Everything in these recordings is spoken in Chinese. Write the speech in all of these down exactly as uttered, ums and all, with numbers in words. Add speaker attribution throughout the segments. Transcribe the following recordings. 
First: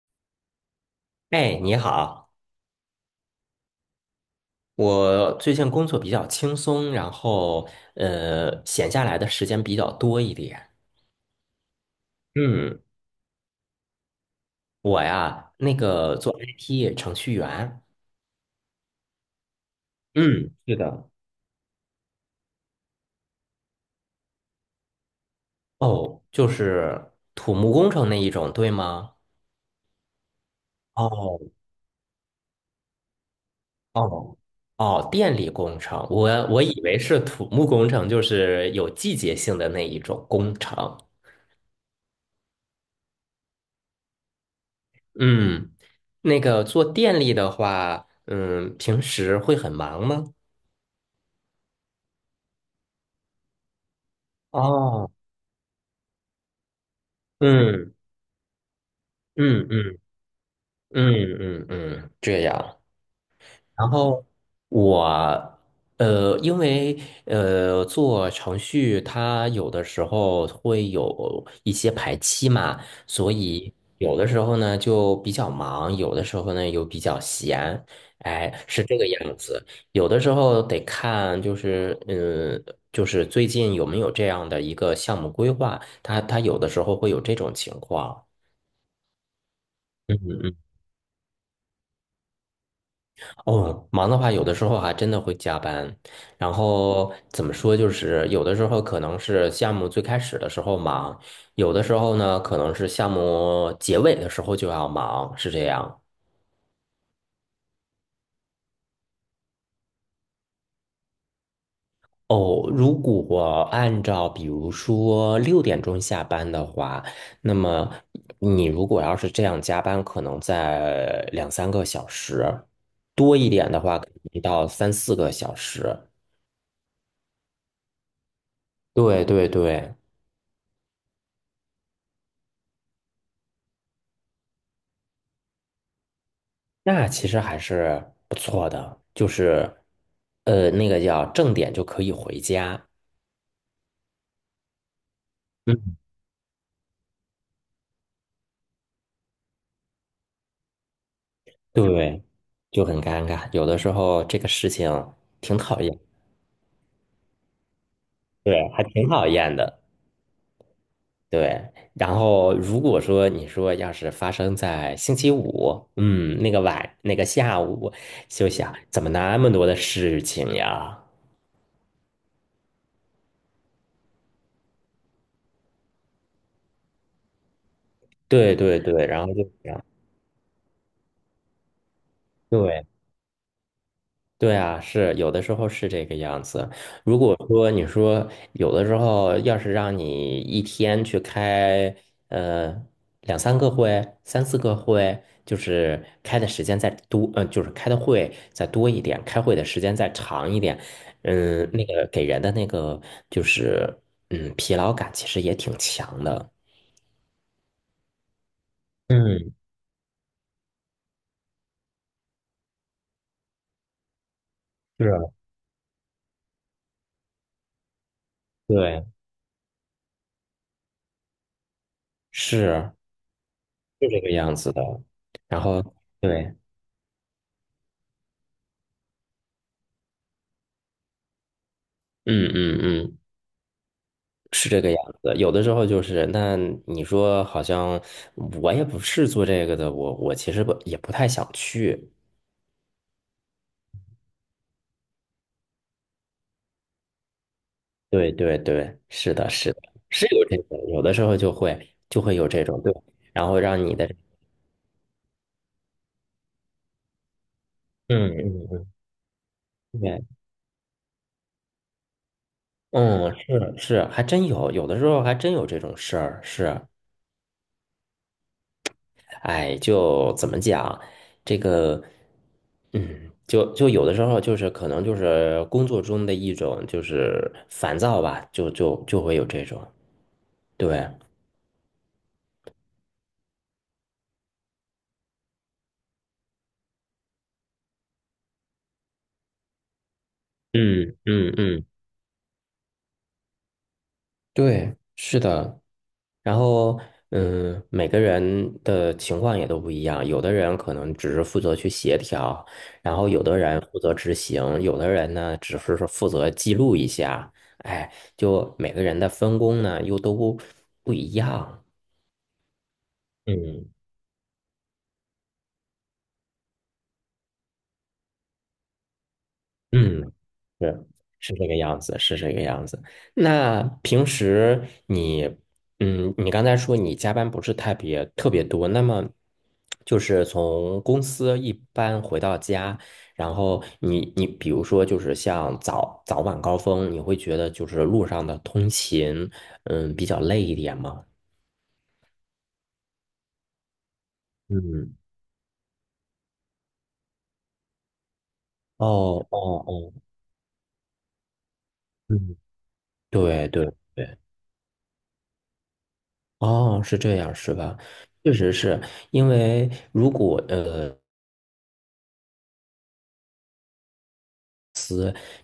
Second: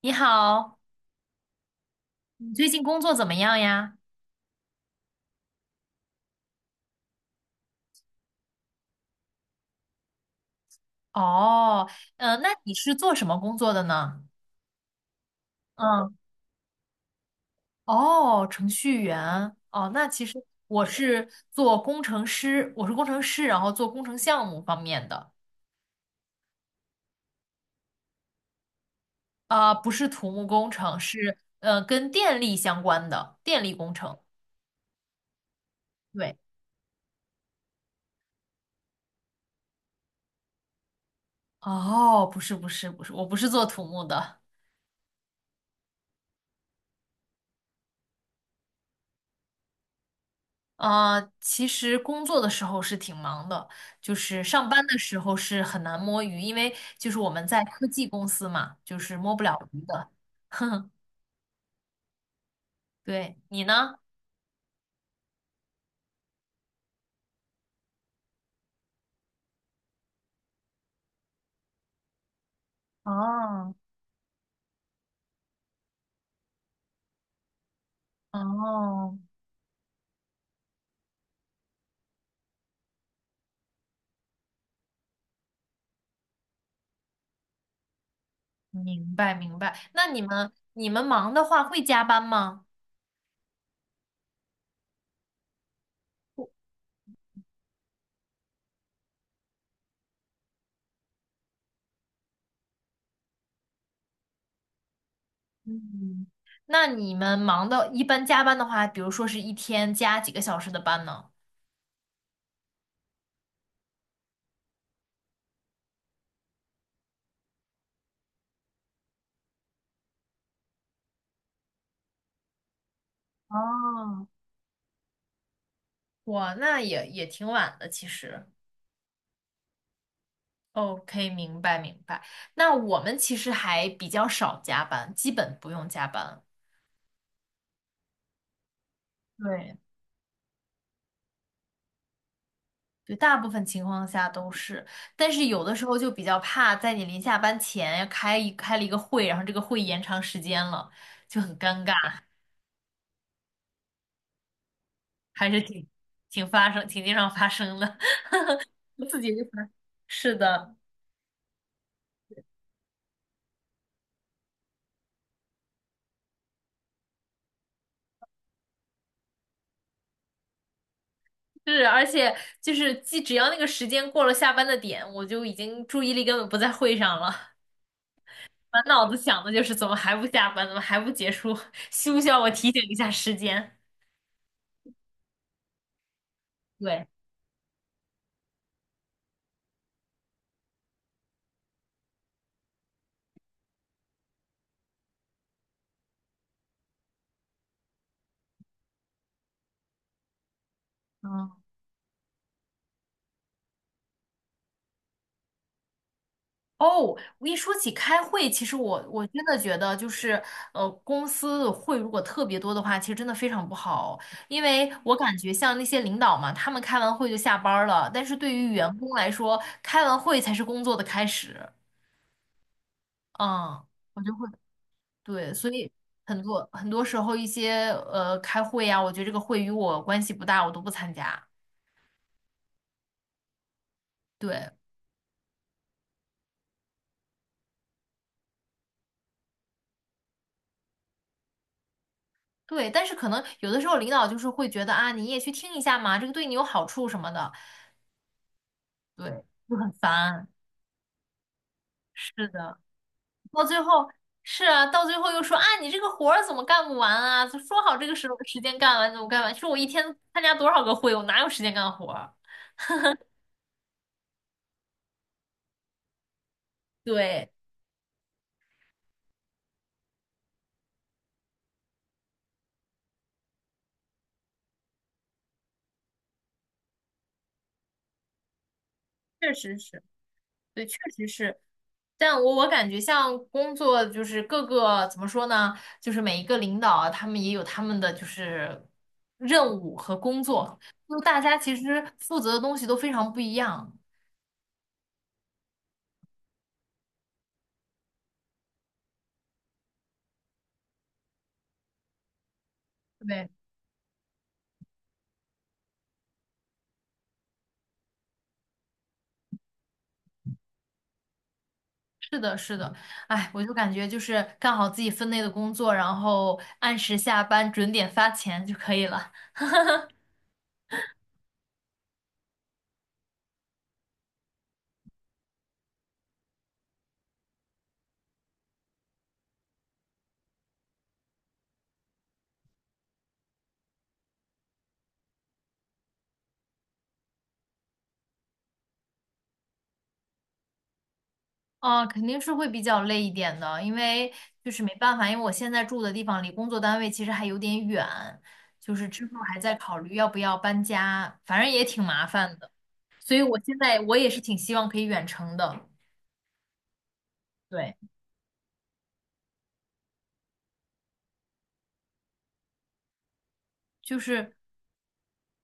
Speaker 1: 你好，
Speaker 2: 哎，你好。
Speaker 1: 你最近工作怎么样呀？
Speaker 2: 我最近工作比较轻松，然后呃，闲下来的时间比较多一点。
Speaker 1: 哦，呃，那你
Speaker 2: 嗯，
Speaker 1: 是做什么工作的呢？
Speaker 2: 我呀，那
Speaker 1: 嗯，
Speaker 2: 个做 I T 程序员。
Speaker 1: 哦，程序员。哦，那其实
Speaker 2: 嗯，是
Speaker 1: 我
Speaker 2: 的。
Speaker 1: 是做工程师，我是工程师，然后做工程项目方面的，
Speaker 2: 哦，就是土木工程那一种，对吗？
Speaker 1: 啊、不是土木工程，是
Speaker 2: 哦
Speaker 1: 呃跟电力相关的电力工程。
Speaker 2: 哦哦，电力工程，我
Speaker 1: 对，
Speaker 2: 我以为是土木工程，就是有季节性的那一种工程。
Speaker 1: 哦，不是不是不是，我不是做土木的。
Speaker 2: 嗯，那个做电力的话，嗯，平时会很忙吗？
Speaker 1: 呃，其实工作的时候是挺忙的，就是上班的
Speaker 2: 哦，
Speaker 1: 时候是很难摸鱼，因为就是我们在科
Speaker 2: 嗯
Speaker 1: 技公司嘛，就是摸不了
Speaker 2: 嗯
Speaker 1: 鱼
Speaker 2: 嗯
Speaker 1: 的。
Speaker 2: 嗯嗯嗯，这样。
Speaker 1: 对，你
Speaker 2: 然
Speaker 1: 呢？
Speaker 2: 后我呃，因为呃做程序，它有的时候会有一些排期嘛，所以
Speaker 1: 哦
Speaker 2: 有的时候呢就比较忙，有的时候呢又比较闲，哎，是这个
Speaker 1: 哦，
Speaker 2: 样子。有的时候得看，就是嗯，就是最近有没有这样的一个项目规划，它它有的时候会有这种情况。
Speaker 1: 明白明白。那你们
Speaker 2: 嗯
Speaker 1: 你们忙的话会加班吗？
Speaker 2: 哦，忙的话，有的时候还真的会加班。然后怎么说，就是有的时候可能是项目最开始的时候忙，有的时候呢，可能是项目结尾的时候就要忙，是这样。
Speaker 1: 嗯，那你们忙的，一般加班的话，比如说是一天加几个小时的班呢？
Speaker 2: 哦，如果按照比如说六点钟下班的话，那么你如果要是这样加班，可能在两三个小时，多一点的话，
Speaker 1: 哦，
Speaker 2: 一到三四个小时。
Speaker 1: 哇，那也也挺晚的，其实。
Speaker 2: 对对对。
Speaker 1: OK，明白明白。那我们其实还比较少加班，基本不用加班。
Speaker 2: 那其实还是不错的，就
Speaker 1: 对
Speaker 2: 是，呃，那个叫正点就可以回家。
Speaker 1: 对，大部分情况下都是，但是有的时候
Speaker 2: 嗯，
Speaker 1: 就比较怕，在你临下班前开一开了一个会，然后这个会延长时间了，就很尴尬，
Speaker 2: 对，就很尴尬，有的时候这个事情
Speaker 1: 还
Speaker 2: 挺
Speaker 1: 是
Speaker 2: 讨
Speaker 1: 挺
Speaker 2: 厌，
Speaker 1: 挺发生，挺经常发生的。
Speaker 2: 对，还
Speaker 1: 我
Speaker 2: 挺
Speaker 1: 自
Speaker 2: 讨
Speaker 1: 己就
Speaker 2: 厌
Speaker 1: 发，
Speaker 2: 的，
Speaker 1: 是的，
Speaker 2: 对。然后如果说你说要是发生在星期五，嗯，那个晚那个下午，就想怎么那么多的事情呀？
Speaker 1: 是，而且就是，既只要那个时间过了下班的点，我就已经注意力根本不在会上了。
Speaker 2: 对对
Speaker 1: 满脑
Speaker 2: 对，
Speaker 1: 子
Speaker 2: 然后
Speaker 1: 想
Speaker 2: 就
Speaker 1: 的就是
Speaker 2: 想，
Speaker 1: 怎么还不下班，怎么还不结束？需不需要我提醒
Speaker 2: 对。
Speaker 1: 一下时间？
Speaker 2: 对啊，是有的时候是这个样子。
Speaker 1: 对，
Speaker 2: 如果说你说有的时候要是让你一天去开呃两三个会、三四个会，就是开的时间再多，嗯、就是开的会再多一点，开会的时间再长一点，
Speaker 1: 嗯，
Speaker 2: 嗯，那个给人的那个就是嗯疲劳感其实也挺强的。
Speaker 1: 哦，我一说起开会，其实我我真
Speaker 2: 嗯，
Speaker 1: 的觉得就是，呃，公司的会如果特别多的话，其实真的非常不好，因为
Speaker 2: 是
Speaker 1: 我
Speaker 2: 啊，
Speaker 1: 感觉像那些领导嘛，他们开完会就下班儿了，但是对于员
Speaker 2: 对，
Speaker 1: 工来说，开完会才是工作的开始。
Speaker 2: 是，
Speaker 1: 嗯，
Speaker 2: 是这
Speaker 1: 我
Speaker 2: 个
Speaker 1: 就会，
Speaker 2: 样子的。
Speaker 1: 对，
Speaker 2: 然
Speaker 1: 所
Speaker 2: 后
Speaker 1: 以。很
Speaker 2: 对，
Speaker 1: 多很多时候，一些呃开会呀、我觉得这个会与我关系不大，我都不参加。
Speaker 2: 嗯嗯嗯。是
Speaker 1: 对，
Speaker 2: 这个样子，有的时候就是，那你说好像我也不是做这个的，我我其实不也不太想去。
Speaker 1: 对，但是可能有的时候领导就是会觉得啊，你也去听一下嘛，这个对你有好处什么的，
Speaker 2: 对对对，是
Speaker 1: 对，
Speaker 2: 的，是
Speaker 1: 就
Speaker 2: 的，
Speaker 1: 很
Speaker 2: 是有
Speaker 1: 烦。
Speaker 2: 这种，有的时候就会就会有
Speaker 1: 是
Speaker 2: 这
Speaker 1: 的，
Speaker 2: 种，对，然后
Speaker 1: 到最
Speaker 2: 让你的，
Speaker 1: 后是啊，到最后又说啊，你这个活儿怎么干不完啊？就说好这个时候时
Speaker 2: 嗯
Speaker 1: 间
Speaker 2: 嗯
Speaker 1: 干完怎么干完？说我一
Speaker 2: 嗯，
Speaker 1: 天
Speaker 2: 对，
Speaker 1: 参加多少个会，我哪有时间干活儿
Speaker 2: 嗯，是，是，还真有，有的时候还真有这种事儿，是，
Speaker 1: 对，
Speaker 2: 哎，就怎么讲，这个，嗯，就就有的时候就是可能就是工作中的一种就是烦躁吧，就就就会有
Speaker 1: 确
Speaker 2: 这
Speaker 1: 实
Speaker 2: 种，
Speaker 1: 是。对，确
Speaker 2: 对，
Speaker 1: 实是，但我我感觉像工作就是各个怎么说呢，就是每一个领导啊他们也有他们的就是任务和工作，
Speaker 2: 嗯
Speaker 1: 就大
Speaker 2: 嗯
Speaker 1: 家其
Speaker 2: 嗯，
Speaker 1: 实负责的东西都非常不一样。
Speaker 2: 对，是的。然后，嗯，每个人的情况也都不一样，有的人可能只是负责去协调，然后有
Speaker 1: 对，
Speaker 2: 的人负责执行，有的人呢只是说负责记录一下，哎，就每个人的分工呢又都不不一样。
Speaker 1: 是的，是的，哎，我就
Speaker 2: 嗯
Speaker 1: 感觉就是干好自己分内的工作，然后按时下班，准点发钱就可以了。
Speaker 2: 嗯，是，是这个样子，是这个样子。那平时你，嗯，你刚才说你加班不是特别特别多，那么就是从公司一般回到家，然后你你比如说就是像早早晚高峰，你会觉得就是路上的通勤，嗯，比较累一点吗？
Speaker 1: 啊，肯定是会比较累一点的，因为就是没办
Speaker 2: 嗯，
Speaker 1: 法，因为我现在住的地方离工作单位其实还有点远，就是之后
Speaker 2: 哦
Speaker 1: 还在
Speaker 2: 哦
Speaker 1: 考
Speaker 2: 哦，
Speaker 1: 虑要不要搬家，反正也挺麻
Speaker 2: 嗯，
Speaker 1: 烦的，所以我
Speaker 2: 对
Speaker 1: 现
Speaker 2: 对。对
Speaker 1: 在我也是挺希望可以远程的。
Speaker 2: 哦，是这样是
Speaker 1: 对，
Speaker 2: 吧？确实是。因为如果呃
Speaker 1: 就是，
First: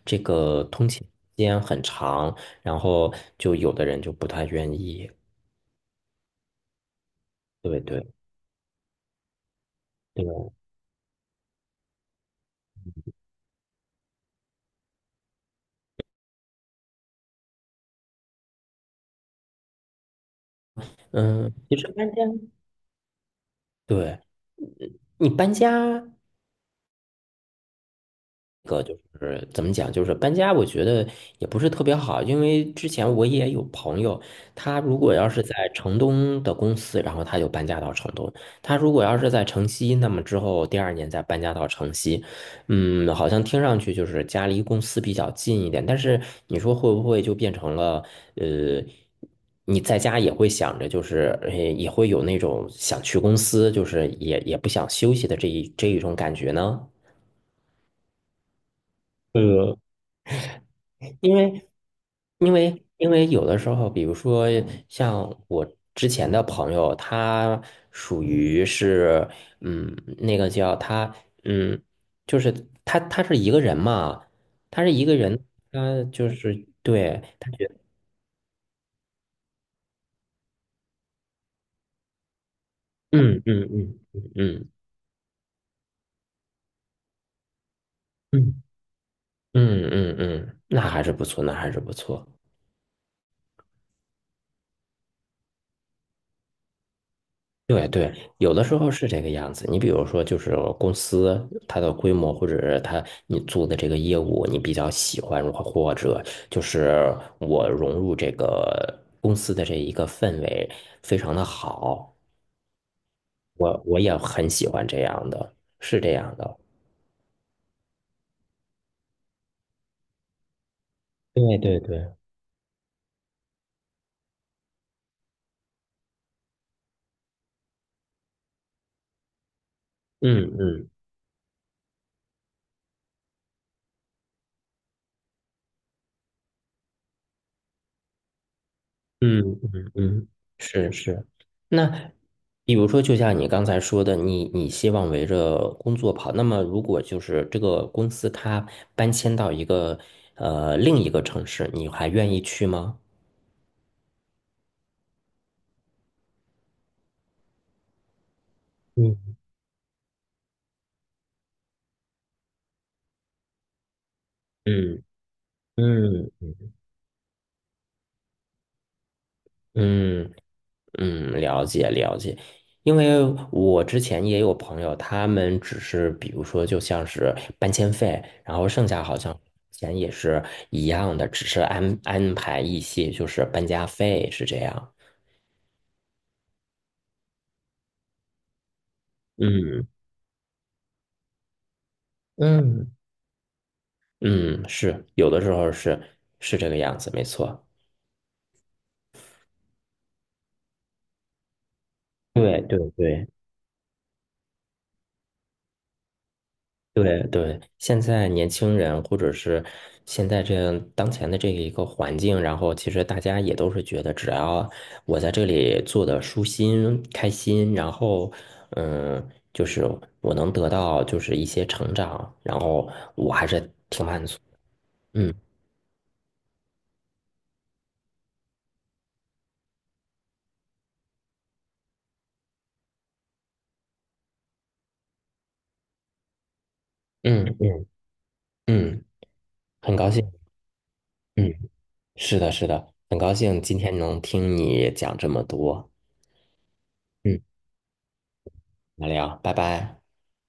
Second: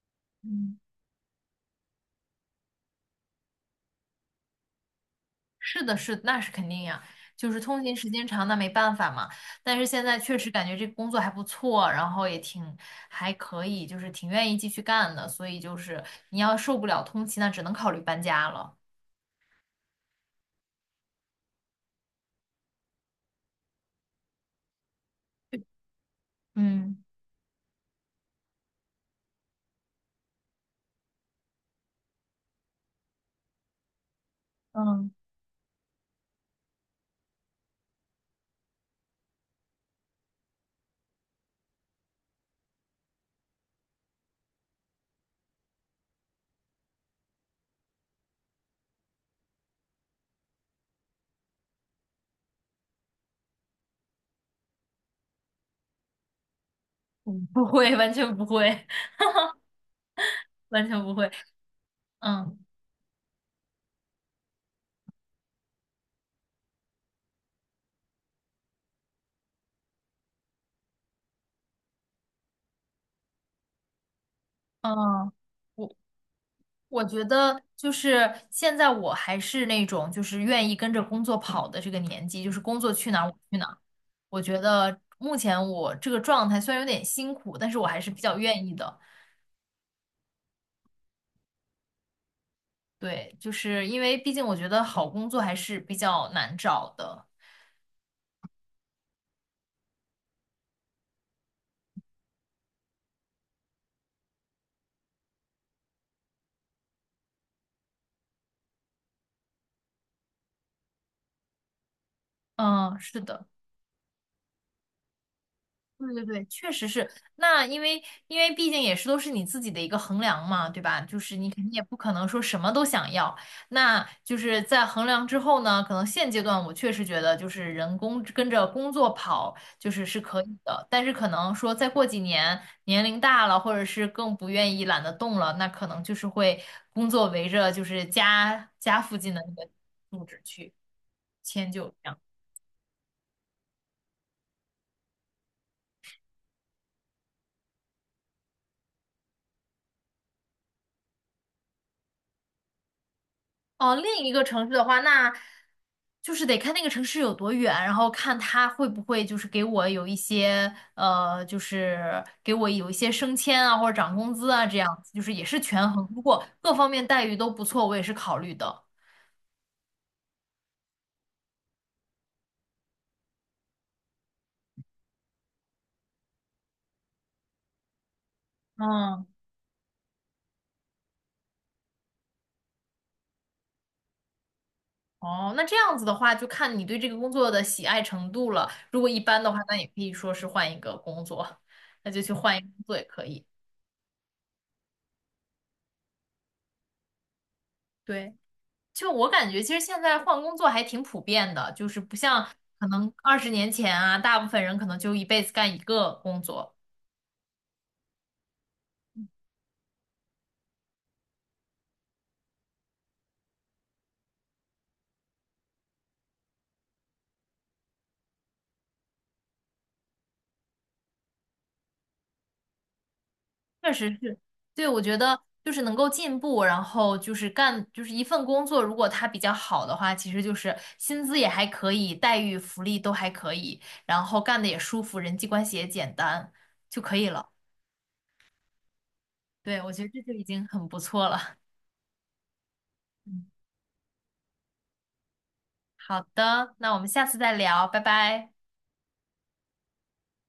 Speaker 2: 这个
Speaker 1: 嗯，
Speaker 2: 通勤时间很长，然后就有的人就不太愿意。
Speaker 1: 是的，是的，那是肯定呀，就是
Speaker 2: 对
Speaker 1: 通勤
Speaker 2: 对
Speaker 1: 时间长，那没办法嘛。但是现在确实
Speaker 2: 对，
Speaker 1: 感觉这个工作还不错，然后也挺还可以，就是挺愿意继续干的，所以就是你要受不了通勤，那只能考虑搬家了。
Speaker 2: 嗯，其实搬家，对你搬家，
Speaker 1: 嗯
Speaker 2: 个就是怎么讲，就是搬家，我觉得也不是特别好，因为之前我也有朋友，他如
Speaker 1: 嗯
Speaker 2: 果要是在城东的公司，然后他就搬家到城东；他如果要是在城西，那么之后第二年再搬家到城西。嗯，好像听上去就是家离公司比较近一点，但是你说会不会就变成了呃？你在家也会想着，就是呃也会有那种想去公司，就是也也不想休息的这一这一种感觉呢？
Speaker 1: 我不会，完全不会，完全不会。
Speaker 2: 因为因
Speaker 1: 嗯。
Speaker 2: 为因为有的时候，比如说像我之前的朋友，他属于是，嗯，那个叫他，嗯，就是他他是一个人嘛，他是一个
Speaker 1: 嗯
Speaker 2: 人，
Speaker 1: 我
Speaker 2: 他就是
Speaker 1: 我
Speaker 2: 对，
Speaker 1: 觉
Speaker 2: 他
Speaker 1: 得
Speaker 2: 觉得，
Speaker 1: 就是现在我还是那种就是愿意跟着工作跑的这个年纪，就是工作去哪儿我
Speaker 2: 嗯
Speaker 1: 去
Speaker 2: 嗯
Speaker 1: 哪儿。
Speaker 2: 嗯
Speaker 1: 我觉
Speaker 2: 嗯
Speaker 1: 得目前我这个状态虽然有点辛苦，但是我还是比较
Speaker 2: 嗯
Speaker 1: 愿意的。
Speaker 2: 嗯嗯嗯，嗯那还是不错，那还是不错。
Speaker 1: 对，就是因为毕竟我觉得好工作还是比较难找的。
Speaker 2: 对对，有的时候是这个样子。你比如说，就是公司它的规模，或者是它你做的这个业务，你比较喜欢，或或者就是我融入这个公司的这一个氛围非常的好，
Speaker 1: 嗯，是的。
Speaker 2: 我我也很喜欢这样的，是
Speaker 1: 对
Speaker 2: 这
Speaker 1: 对
Speaker 2: 样
Speaker 1: 对，
Speaker 2: 的。
Speaker 1: 确实是。那因为因为毕竟也是都是你自己的一个衡量嘛，对吧？就是你
Speaker 2: 对
Speaker 1: 肯定也
Speaker 2: 对
Speaker 1: 不可
Speaker 2: 对，
Speaker 1: 能说什么都想要。那就是在衡量之后呢，可能现阶段我确实觉得就是人工跟着工作跑就是是可
Speaker 2: 嗯
Speaker 1: 以的，
Speaker 2: 嗯。
Speaker 1: 但是可能说再过几年年龄大了，或者是更不愿意懒得动了，那可能就是会工作围着就是家家附近的
Speaker 2: 嗯
Speaker 1: 那个
Speaker 2: 嗯
Speaker 1: 住
Speaker 2: 嗯，
Speaker 1: 址去
Speaker 2: 是，是。
Speaker 1: 迁就这
Speaker 2: 那
Speaker 1: 样。
Speaker 2: 比如说，就像你刚才说的，你你希望围着工作跑。那么，如果就是这个公司它搬迁到一个呃另一个城市，你还愿意去吗？
Speaker 1: 哦，另一个城市的话，那就是得看那个城市有多远，然后看他会不会
Speaker 2: 嗯
Speaker 1: 就是给我有一些呃，就是给我有一些升迁啊，或者涨工资啊，这样
Speaker 2: 嗯
Speaker 1: 子，就是也是权衡。如
Speaker 2: 嗯
Speaker 1: 果各方面待遇都不错，我也是考虑的。
Speaker 2: 嗯，嗯，了解了解。因为我之前也有朋友，他们只是比如说就像是搬迁费，然后剩下好
Speaker 1: 嗯，
Speaker 2: 像钱也是一样的，只是安安排一些就是搬家费是这样。
Speaker 1: 哦，那这样子的话，就看你对这个工作的喜爱程度了。如果一般的话，那也
Speaker 2: 嗯
Speaker 1: 可以说是换一个工作，那就去换一个工
Speaker 2: 嗯
Speaker 1: 作也可以。
Speaker 2: 嗯，是有的时候是，是这个样子，没错。
Speaker 1: 对。就我感觉，其实现在换工作还挺普遍的，就是不像
Speaker 2: 对对
Speaker 1: 可能
Speaker 2: 对。
Speaker 1: 二十年前啊，大部分人可能就一辈子干一个工作。
Speaker 2: 对对，现在年轻人或者是现在这样当前的这一个环境，然后其实大家也都是觉得，只要我在这里做的舒心、开心，然后嗯，就是我能得到就是一些成长，然后我还是，
Speaker 1: 确实是，对，我觉
Speaker 2: 嗯
Speaker 1: 得就是能够进步，然后就是干就是一份工作，如果它比较好的话，其实就是薪资也还可以，待遇、福利都还可以，然后干的也舒服，人际关系也简单就可以
Speaker 2: 嗯
Speaker 1: 了。
Speaker 2: 嗯嗯，
Speaker 1: 对，我
Speaker 2: 很
Speaker 1: 觉得
Speaker 2: 高
Speaker 1: 这
Speaker 2: 兴，
Speaker 1: 就已经很不错
Speaker 2: 嗯，
Speaker 1: 了。
Speaker 2: 是的，是的，很高
Speaker 1: 嗯，
Speaker 2: 兴今天能听你讲这么多。
Speaker 1: 好的，那我们下次
Speaker 2: 嗯，
Speaker 1: 再聊，拜拜。
Speaker 2: 聊聊，拜拜。